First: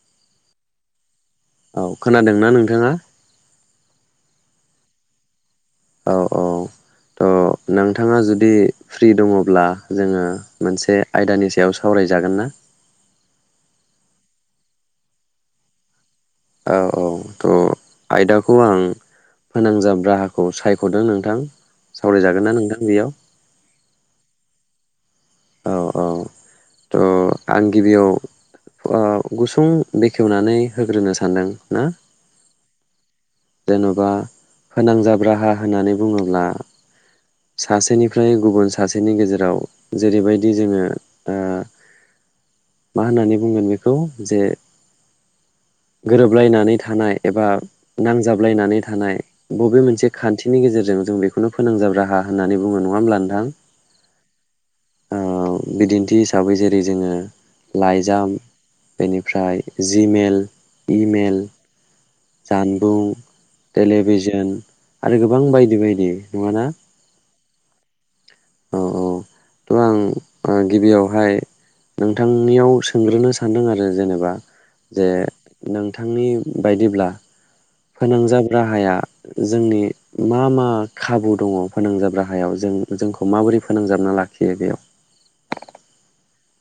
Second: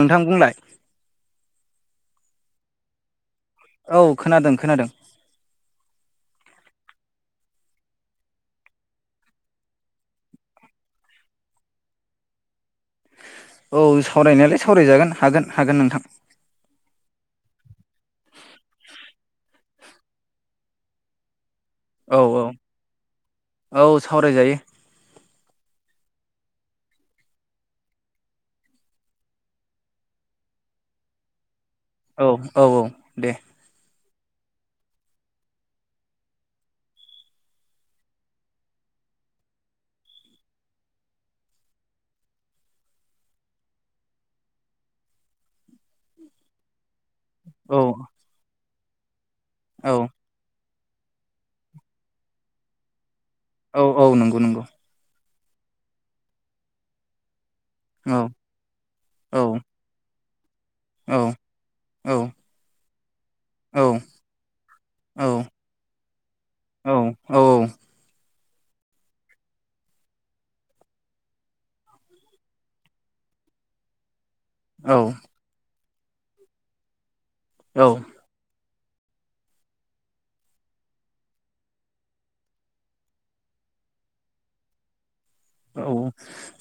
नोंथां बुंलाय औ खोनादोंना नोंथाङा औ खोनादों खोनादों औ औ थ' नोंथाङा जुदि फ्रि दङब्ला जोङो मोनसे आयदानि सायाव सावराय जागोन ना? औ सावराय नायालाय सावरायजागोन हागोन, हागोन नोंथां। औ औ थ' आयदाखौ आं फोनांजाब राहाखौ सायख'दों नोंथां। औ सावरायजागोन औ ना नोंथां बेयाव औ सावराय जायो औ औ थ' आं गिबियाव ओ गुसुं बेखेवनानै होग्रोनो सानदों। ना औ औ औ दे जेन'बा फोनांजाब राहा होननानै बुङोब्ला सासेनिफ्राय गुबुन सासेनि गेजेराव जेरैबायदि जोङो ओ मा होननानै बुंगोन बेखौ जे गोरोबलायनानै थानाय एबा औ नांजाब लायनानै थानाय बबे औ मोनसे खान्थिनि गेजेर जों, जों बेखौनो फोनांजाब राहा होननानै बुङो नङा होमब्ला नों औ औ नंगौ नंगौ ओ बिदिन्थि हिसाबै जेरै जोङो औ लाइजाम औ बेनिफ्राय जि मेल औ इमेल औ जानबुं, औ टेलिभिजन आरो गोबां बायदि बायदि नङा ना? औ औ औ थ' आं गिबियावहाय नोंथांनियाव सोंग्रोनो सानदों आरो जेनेबा औ जे नों थांनि बायदिब्ला औ फोनांजाब राहाया जोंनि मा मा खाबु दङ फोनांजाब राहायाव जों जोंखौ माबोरै फोनांजाबना लाखियो बेयाव? औ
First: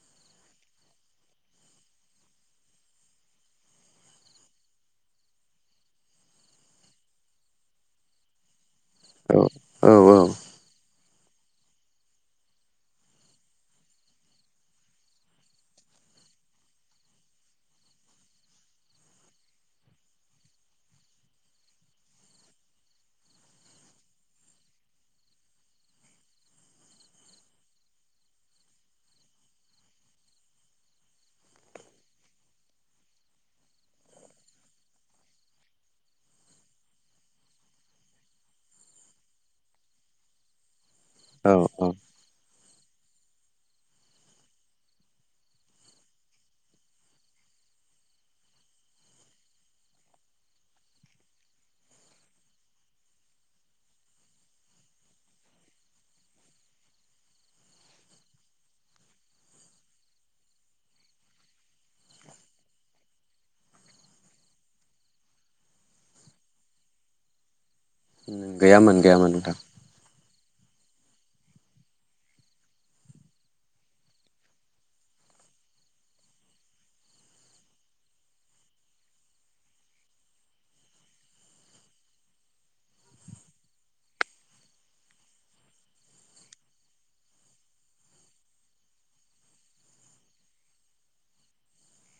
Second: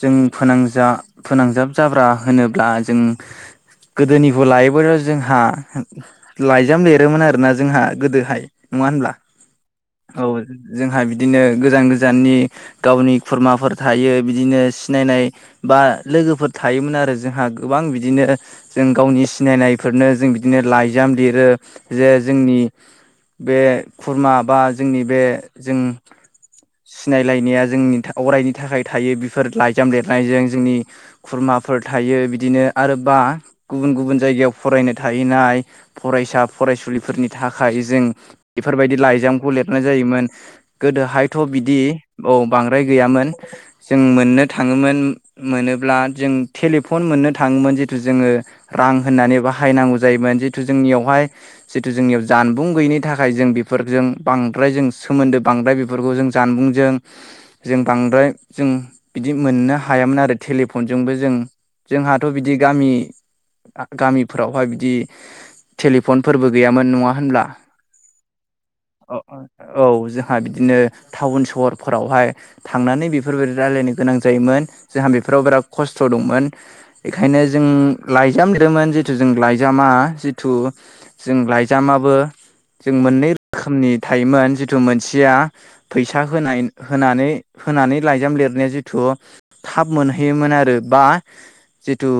जों फोनांजा-फोनांजाब जाब्रा होनोब्ला जों गोदोनिखौ लायोब्ला जोंहा लाइजाम लिरोमोन आरोना जोंहा गोदोहाय नङा होनब्ला? औ जोंहा बि दिनो गोजान-गोजाननि गावनि खुरमाफोर थायो बिदिनो सिनायनाय बा लोगोफोर थायोमोन आरो जोंहा गोबां बिदिनो जों गावनि सिनायनायफोरनो जों बिदिनो लाइजाम लिरो जे जोंनि बे खुरमा बा जोंनि बे जों सिनायलायनाया जोंनि अरायनि थाखाय थायो बेफोर लाइजाम लिरनायजों जोंनि खुरमाफोर थायो बिदिनो आरोबा गुबुन गुबुन जायगायाव फरायनो थाहैनाय फरायसा-फरायसुलिफोरनि थाखाय जों बेफोरबायदि लाइजामखौ लिरनाय जायोमोन। गोदोहाय थ' औ बिदि औ औ बांद्राय गैयामोन। जों मोननो थाङोमोन मोनोब्ला जों टेलिफन मोननो थाङोमोन जितु जोङो रां होननानै बाहायनांगौ जायोमोन जितु जोंनियावहाय जितु जोंनियाव जानबुं गैयिनि थाखाय जों बेफोरजों बांद्राय जों सोमोन्दो बांद्राय बे फोरखौ जों जानबुंजों जों बांद्राय जों बिदि मोननो हायामोन आरो टेलिफनजोंबो जों जोंहाथ' बिदि गामि-गामिफोरावहाय बिदि टेलिफनफोरबो गैयामोन नङा होनब्ला? गैयामोन गैयामोन नोंथां। [unintelligible] दिनो टाउन सहरफोरावहाय थांनानै बेफोरबायदि रायलायनो गोनां जायोमोन। जोंहा बेफोराव बिराद खस्थ' दंमोन बेखायनो जों लाइजाम लिरोमोन जिथु जों लाइजामा जिथु जों लाइजामाबो जों मोननै रोखोमनि थायोमोन जिथु मोनसेया फैसा होनाय होनानै होनानै लाइजाम लिरनाया जिथु थाब मोनहैयोमोन आरो बा जिथु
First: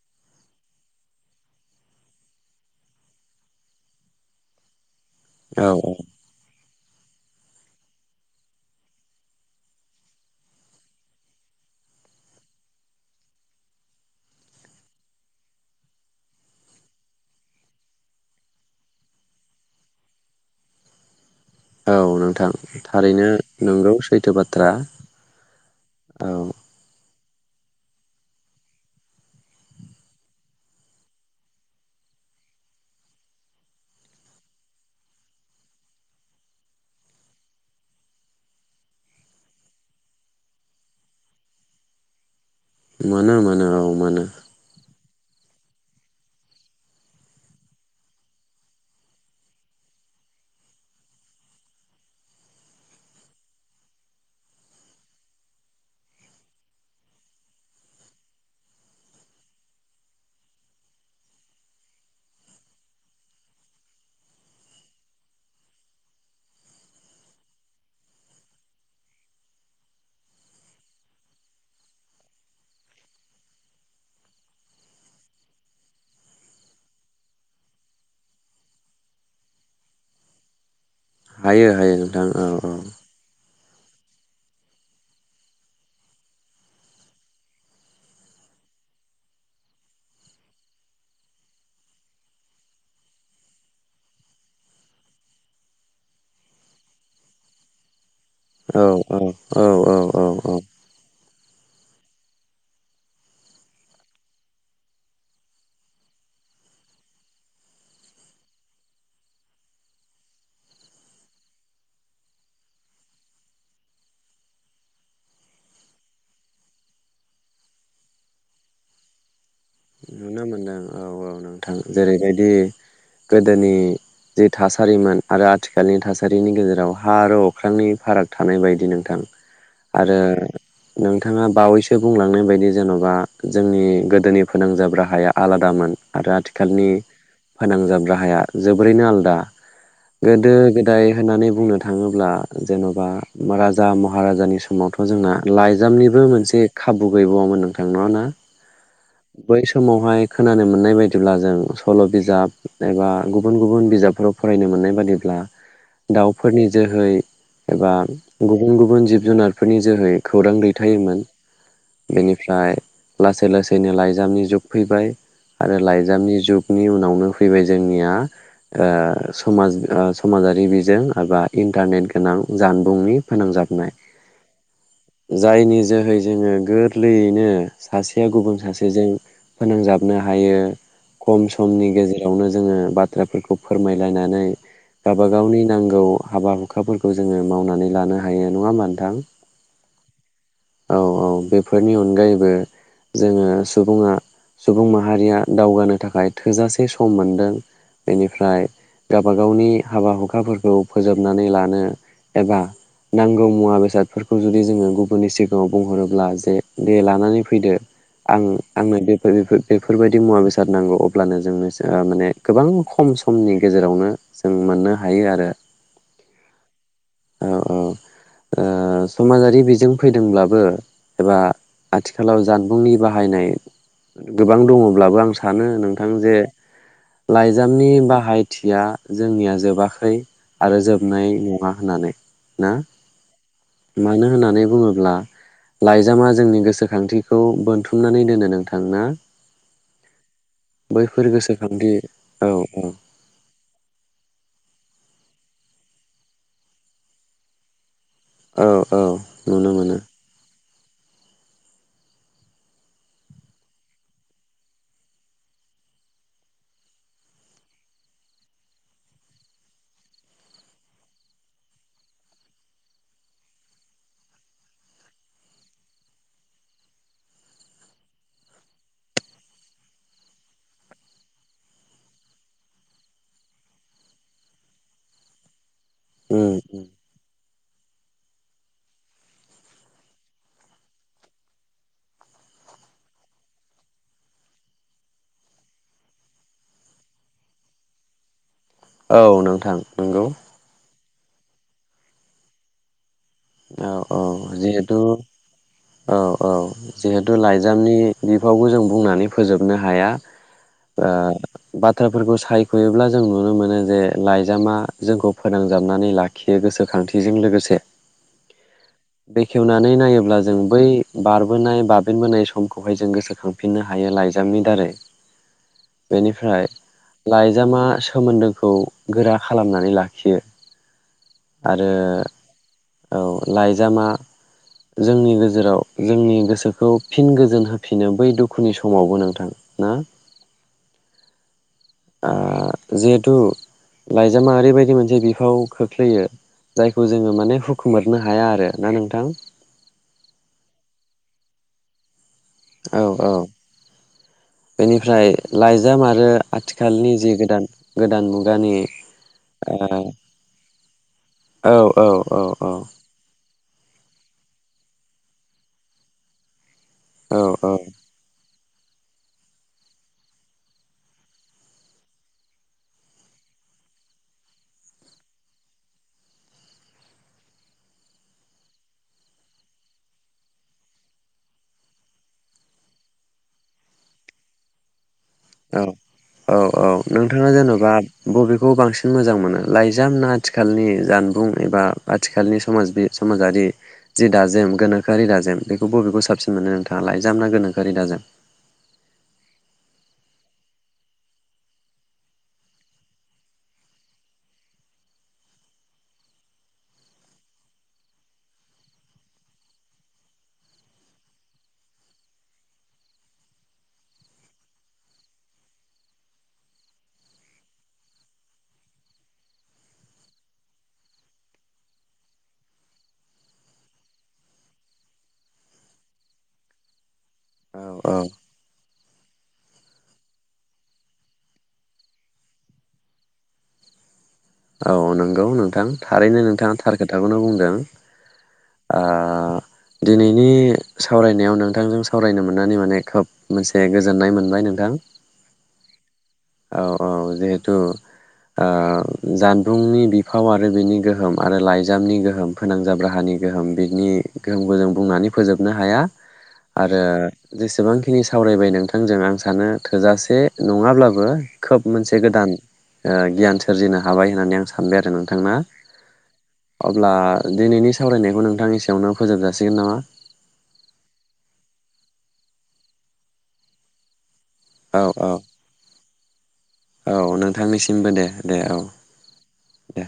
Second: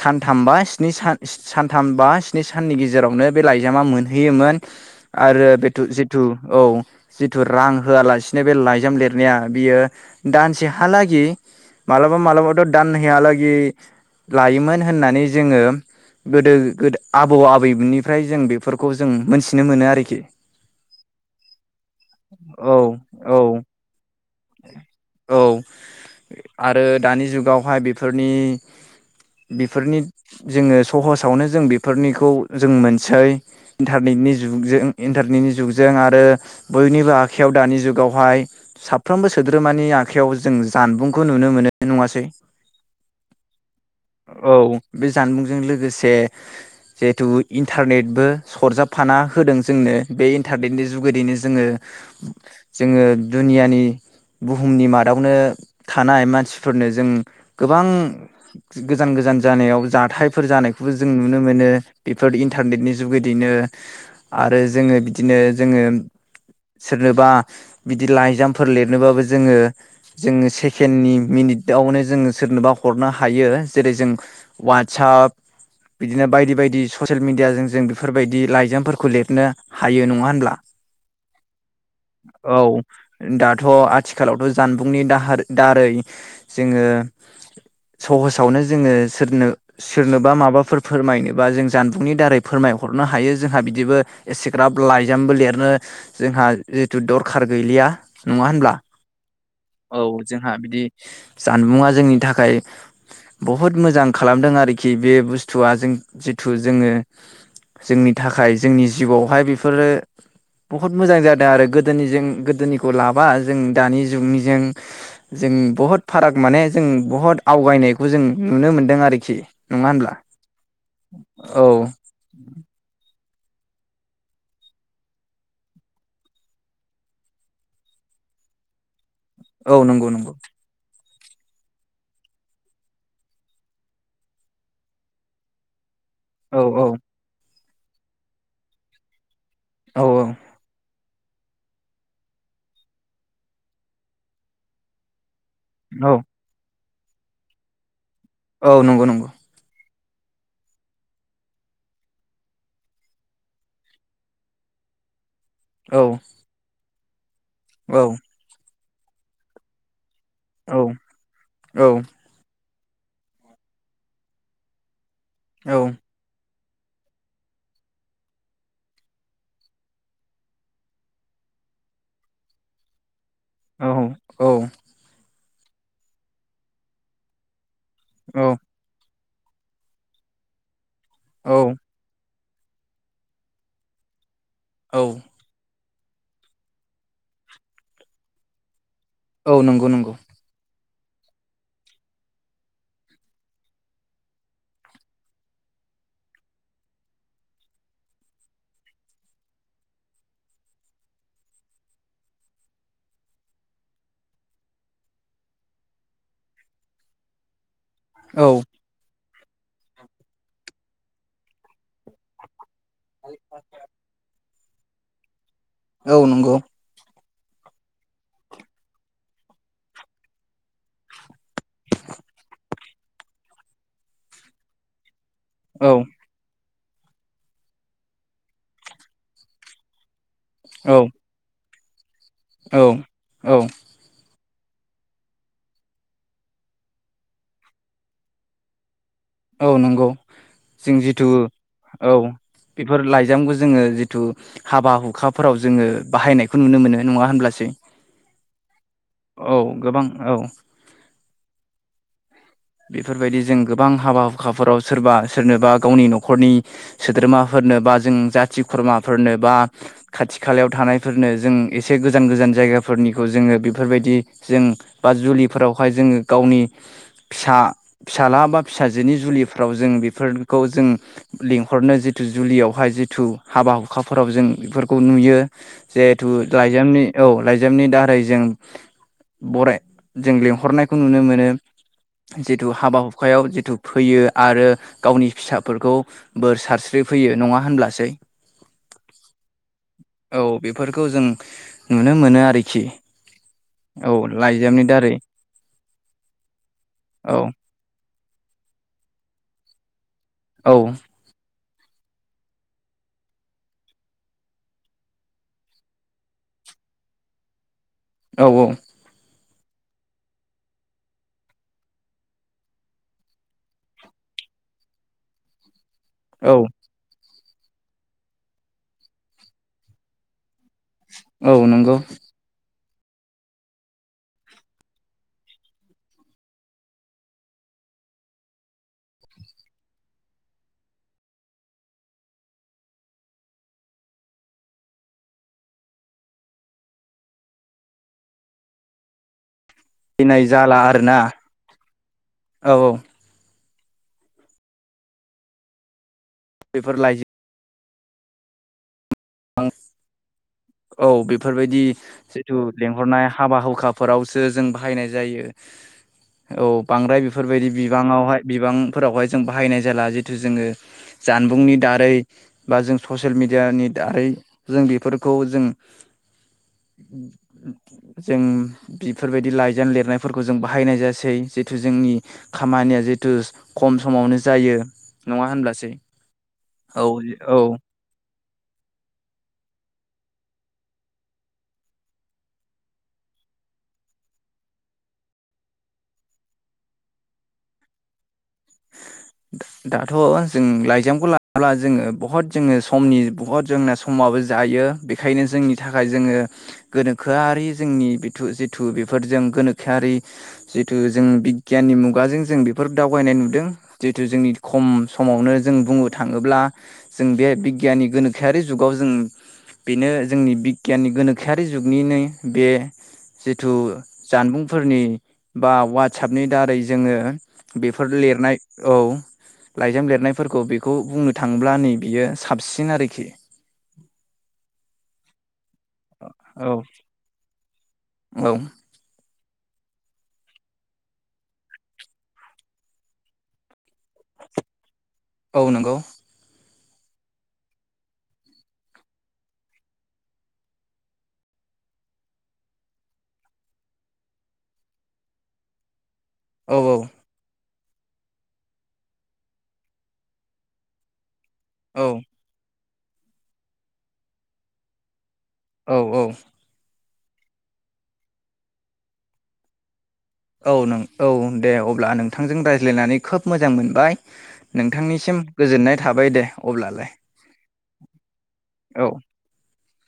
सानथाम बा स्नि सान सानथाम बा स्नि साननि गेजेरावनो बे लाइजामा मोनहैयोमोन आरो औ बेथ' औ जिथु औ जिथु रां होआलासिनो बे लाइजाम लिरनाया बियो दानसेहालागै मालाबा मालाबाथ' दान हैयालागै लायोमोन होननानै जोङो गोदो गो आबौ आबैनिफ्राय जों बेफोरखौ जों मोनथिनो मोनो आरोखि। औ नोंथां औ थारैनो औ नोंगौ सैथो बाथ औ आरो दानि जुगावहाय बिफोरनि बिफोरनि जोङो सहसआवनो जों बिफोरनिखौ जों मोनसै इन्टारनेटनि जुगजों इन्टारनेटनि जुगजों आरो बयनिबो आखायाव दानि जुगावहाय सा फ्रोमबो सोद्रोमानि आखाइयाव जों जानबुंखौ नुनो मोनो नङासै? मोनो मोनो औ मोनो। औ बे जानबुंजों लोगोसे जेहेथु इन्टारनेटबो सरजाबफाना होदों जोंनो बे इन्टारनेटनि जुगुदैनो जोङो जोङो दुनियानि बुहुमनि मादावनो थानाय मानसिफोरनो जों गोबां गोजान गोजान जानायाव जाथायफोर जानायखौबो जों नुनो मोनो बिफोर इन्टारनेटनि जुगिदिनो आरो जोङो बिदिनो जोङो सोरनोबा बिदि लाइजाम फोर लिरनोबाबो जोङो जोङो सेकेण्डनि मिनिटआवनो जोङो सोरनोबा हरनो हायो जेरै जों वाट्सप बिदिनो बायदि बायदि ससियेल मिडियाजों जों बेफोरबायदि लाइजामफोरखौ लिरनो हायो नङा होनब्ला? हायो हायो नोंथां औ औ। दाथ' आथिखालावथ' जानबुंनि दाहार दारै जोङो सहसआवनो जोङो सोरनो सोरनोबा माबाफोर फोरमायनोबा जों जानबुंनि दारै फोरमायहरनो हायो जोंहा बिदिबो एसेग्राब लाइजामबो लिरनो जोंहा जिथु दरखार गैलिया। नङा होनब्ला औ औ औ औ औ औ। जानबुंआ जोंनि थाखाय बहुद मोजां खालामदों आरोखि बे बुस्थुआ जों जिथु जोङो जोंनि थाखाय जोंनि जिउआवहाय बिफोरो बहुद मोजां जादों आरो गोदोनि जों गोदोनि खौ लाबा जों दानि जुगनिजों जों बहत फाराग माने जों बहत आवगायनायखौ जों नुनो मोन्दों आरोखि नङा होनब्ला? नुनो मोनदों औ औ नोंथां जेरैबायदि गोदोनि जि थासारिमोन आरो आथिखालनि थासारिनि गेजेराव हा आरो अख्रांनि फाराग थानाय बायदि नोंथां। औ नंगौ आरो नंगौ। नोंथाङा बावैसो बुंलांनाय बायदि जेन'बा जोंनि गोदोनि फोनांजाब राहाया आलादामोन। आरो औ आथिखालनि फोनांजाब राहाया जोबोरैनो आलदा। औ गोदो गोद दाय होननानै बुंनो थाङोब्ला जेन'बा राजा महाराजानि समावथ' जोंना लाइजामनिबो मोनसे खाबु गैबावामोन नोंथां नङा ना? औ नंगौ नंगौ। बै समावहाय खोनानो मोननाय बाय दिब्ला जों सल' बिजाब एबा गुबुन गुबुन बिजाबफोराव फरायनो मोननाय बादिब्ला औ दाउफोरनि जोहै एबा औ गुबुन गु बुन जिब जुनारफोरनि जोहै खौरां औ दैथायोमोन। औ बेनिफ्राय लासै लासैनो लाइजामनि जुग फैबाय। औ आरो लाइ नि जुगनि उनावनो फैबाय जोंनिया ओ समाज समाजारि बिजों एबा इन्टारनेट गोनां जानबुंनि फोनांजाबनाय‌। जायनि जोहै जोङो गोरलैयैनो सासेया गुबुन सासेजों फोनांजाबनो हायो खम औ समनि गेजे रावनो जोङो बाथ्राफोरखौ फोरमायलायनानै औ गावबा गावनि नां गौ हाबा हुखाफोरखौ जोङो मावनानै लानो हायो। नङा होनबा नों औ नंगौ नंगौ। औ औ बेफोरनि अनगायैबो जोङो सुबुङा सुबुं माहारिया दावगानो थाखाय थोजासे सम मोनदों। बेनिफ्राय गबा गावनि हाबा हुखाफोरखौ फोजोबनानै लानो एबा नांगौ मुवा बेसादफोरखौ जुदि जोङो गुबुननि सिगाङाव बुंहरोब्ला जे दे लानानै फैदो आं औ आंनो बे फोर बेफोर बेफोरबायदि मुवा बेसा द रनांगौ अब्लानो जोंनो माने गोबां खम समनि गेजेरावनो जों मोननो हायो आरो। औ नंगौ। औ औ। ओ समाजारि बिजों फैदोंब्लाबो एबा आथिखालाव जानबुंनि बाहायनाय गोबां दङब्लाबो आं सानो औ नोंथां जे लाइजामनि बाहायथिया जोंनिया जोबाखै आरो औ जोबनाय नङा होननानै ना। औ औ मानो होननानै बुङोब्ला लाइजामा जोंनि गोसोखांथिखौ बोनथुमनानै दोनो नोंथां ना। औ नंगौ। जों बैफोर जिथु गोसोखांथि औ बेफोर लाइजामखौ जोङो जिथु हाबा हु खाफोराव जोङो बाहायनायखौ नुनो मोनो। नङा होनब्लासै। औ। औ नुनो मोनो गोबां औ। बेफोरबायदि जों गोबां हाबा हुखाफोराव सोरबा सोरनोबा गावनि न'खरनि सोद्रोमाफोरनो बा जों जाथि खुरमाफोरनो बा खाथि खालायाव थानायफोरनो जों एसे गोजान गोजान जायगाफोरनिखौ जोङो बेफोरबायदि जों बा जुलिफोरावहाय जोङो गावनि फिसा फिसाला बा फिसाजोनि जुलिफ्राव जों बेफोरखौ जों लिंहरनो जिथु जुलियावहाय जिथु हाबा हुखाफोराव जों बेफोरखौ नुयो। जिहेथु उम उम लाइजामनि औ लाइजा जामनि दारै जों बराय जों लिंहरनायखौ नुनो मोनो। जों जिथु हाबा हुखायाव जिथु फैयो आरो गावनि फिसाफोरखौ बोर सारस्रि फैयो नङा होनब्लासै? औ नोंथां। नंगौ औ बेफोर खौ जों नुनो मोनो आरोखि। औ औ लाइजामनि जिहेतु दारै औ औ औ जिहेतु लाइजामनि बिफावखौ जों बुंनानै फोजोबनो हाया। औ ओ बाथ्राफोरखौ सायख'योब्ला जों नुनो मोनो जे लाइजामा जोंखौ फोनांजाबनानै लाखियो गोसोखांथिजों लोगोसे। औ औ। बेखेवनानै नायोब्ला जों बै बारबोनाय बाबेनबोनाय समखौहाय जों गोसोखांफिननो हायो लाइजामनि दारै। औ बेनिफ्राय लाइजामा सोमोन्दोखौ गोरा खालामनानै लाखियो। औ आरो नंगौ। औ लाइजामा जोंनि नोजोराव जोंनि गोसोखौ फिन गोजोन होफिनो बै दुखुनि समावबो नोंथां ना? ओ जिहेथु लाइजामा ओरैबायदि मोनसे बिफाव खोख्लैयो जायखौ जोङो माने हुख खोमोरनो हाया आरो ना नोंथां? फैनाय जाला आरोना। औ औ। बेनिफ्राय लाइजाम आरो बेफोर आथिखालनि लाइजि जे गोदान गोदान मुगानि ओ औ औ बेफोरबायदि औ औ जिथु औ लेंहरनाय हाबा हुखा फोरावसो जों बाहायनाय जायो, औ। बांद्राय बेफोरबायदि बिबाङावहाय बिबांफोरावहाय जों बाहायनाय जाला जिथु जोङो जानबुंनि दारै बा जों ससियेल मेडियानि दारै जों बेफोर खौ जों जों बेफोरबायदि लाइजाम लिरनायफोरखौ जों बाहायनाय जासै जितु जोंनि खामानिया जितु खम समावनो जायो। नङा औ होनब्लासै औ औ नोंथाङा औ जेनबा बबेखौ बांसिन मोजां मोनो लाइजाम ना आथिखालनि जानबुं एबा आथिखालनि समाज समाजारि जि दाजेम गोनोखोआरि दाजेम बेखौ बबेखौ साबसिन मोनो नोंथाङा लाइजाम ना गोनोखोआरि दाजेम? दाथ' जों लाइजामखौ लाला जोङो बहुत जोङो समनि बहुत जोंना समाबो जायो। बेखायनो जोंनि थाखाय जोङो गोनोखोआरि जोंनि बिथु जिथु बेफोरजों गोनोखोआरि जिथु जों बिगियाननि मुगाजों जों बेफोर दावबायनाय दों जिथु जोंनि खम समावनो जों बुंनो थाङोब्ला जों बे बिगियाननि गोनोखोआरि जुगाव जों बेनो जोंनि बिगियाननि गोनोखोयारि जुगनिनो बे जिथु जानबुंफोरनि बा वाट्सापनि दारै जोङो बेफोर औ औ लिर औ लाइजाम लिरनायफोरखौ बेखौ बुंनो थाङोब्ला नै बियो साबसिन आरोखि। औ नंगौ नोंथां थारैनो औ नोंथाङा थार खोथाखौनो बुंदों औ आ दिनैनि सावरायनायाव नोंथांजों सावरायनो मोननानै माने खोब मोनसे गोजोननाय मोनबाय नोंथां औ नंगौ औ औ जिहेथु ओ जानबुंनि बिफाव आरो बिनि गोहोम आरो लाइजामनि गोहोम फोनांजाब राहानि गोहोम बिनि गोहोमखौ जों बुंनानै फोजोबनो हाया औ आरो जेसे गोबांखिनि सावरायबाय नोंथांजों आं सानो थोजासे नङाब्लाबो [unintelligible] खोब औ मोनसे गोदान ओ गियान सोरजिनो हाबाय होननानै आं सानबाय आरो नों औ औ अब्ला दिनैनि सावरायनायखौ नोंथांनि एसेयावनो फोजोब जासिगोन नामा औ नों औ दे अब्ला नोंथांजों रायज्लायनानै खोब मोजां मोनबाय औ औ नोंथांनिसिम गोजोननाय थाबाय दे अब्लालाय औ नोंथांनिसिमबो दे दे औ दे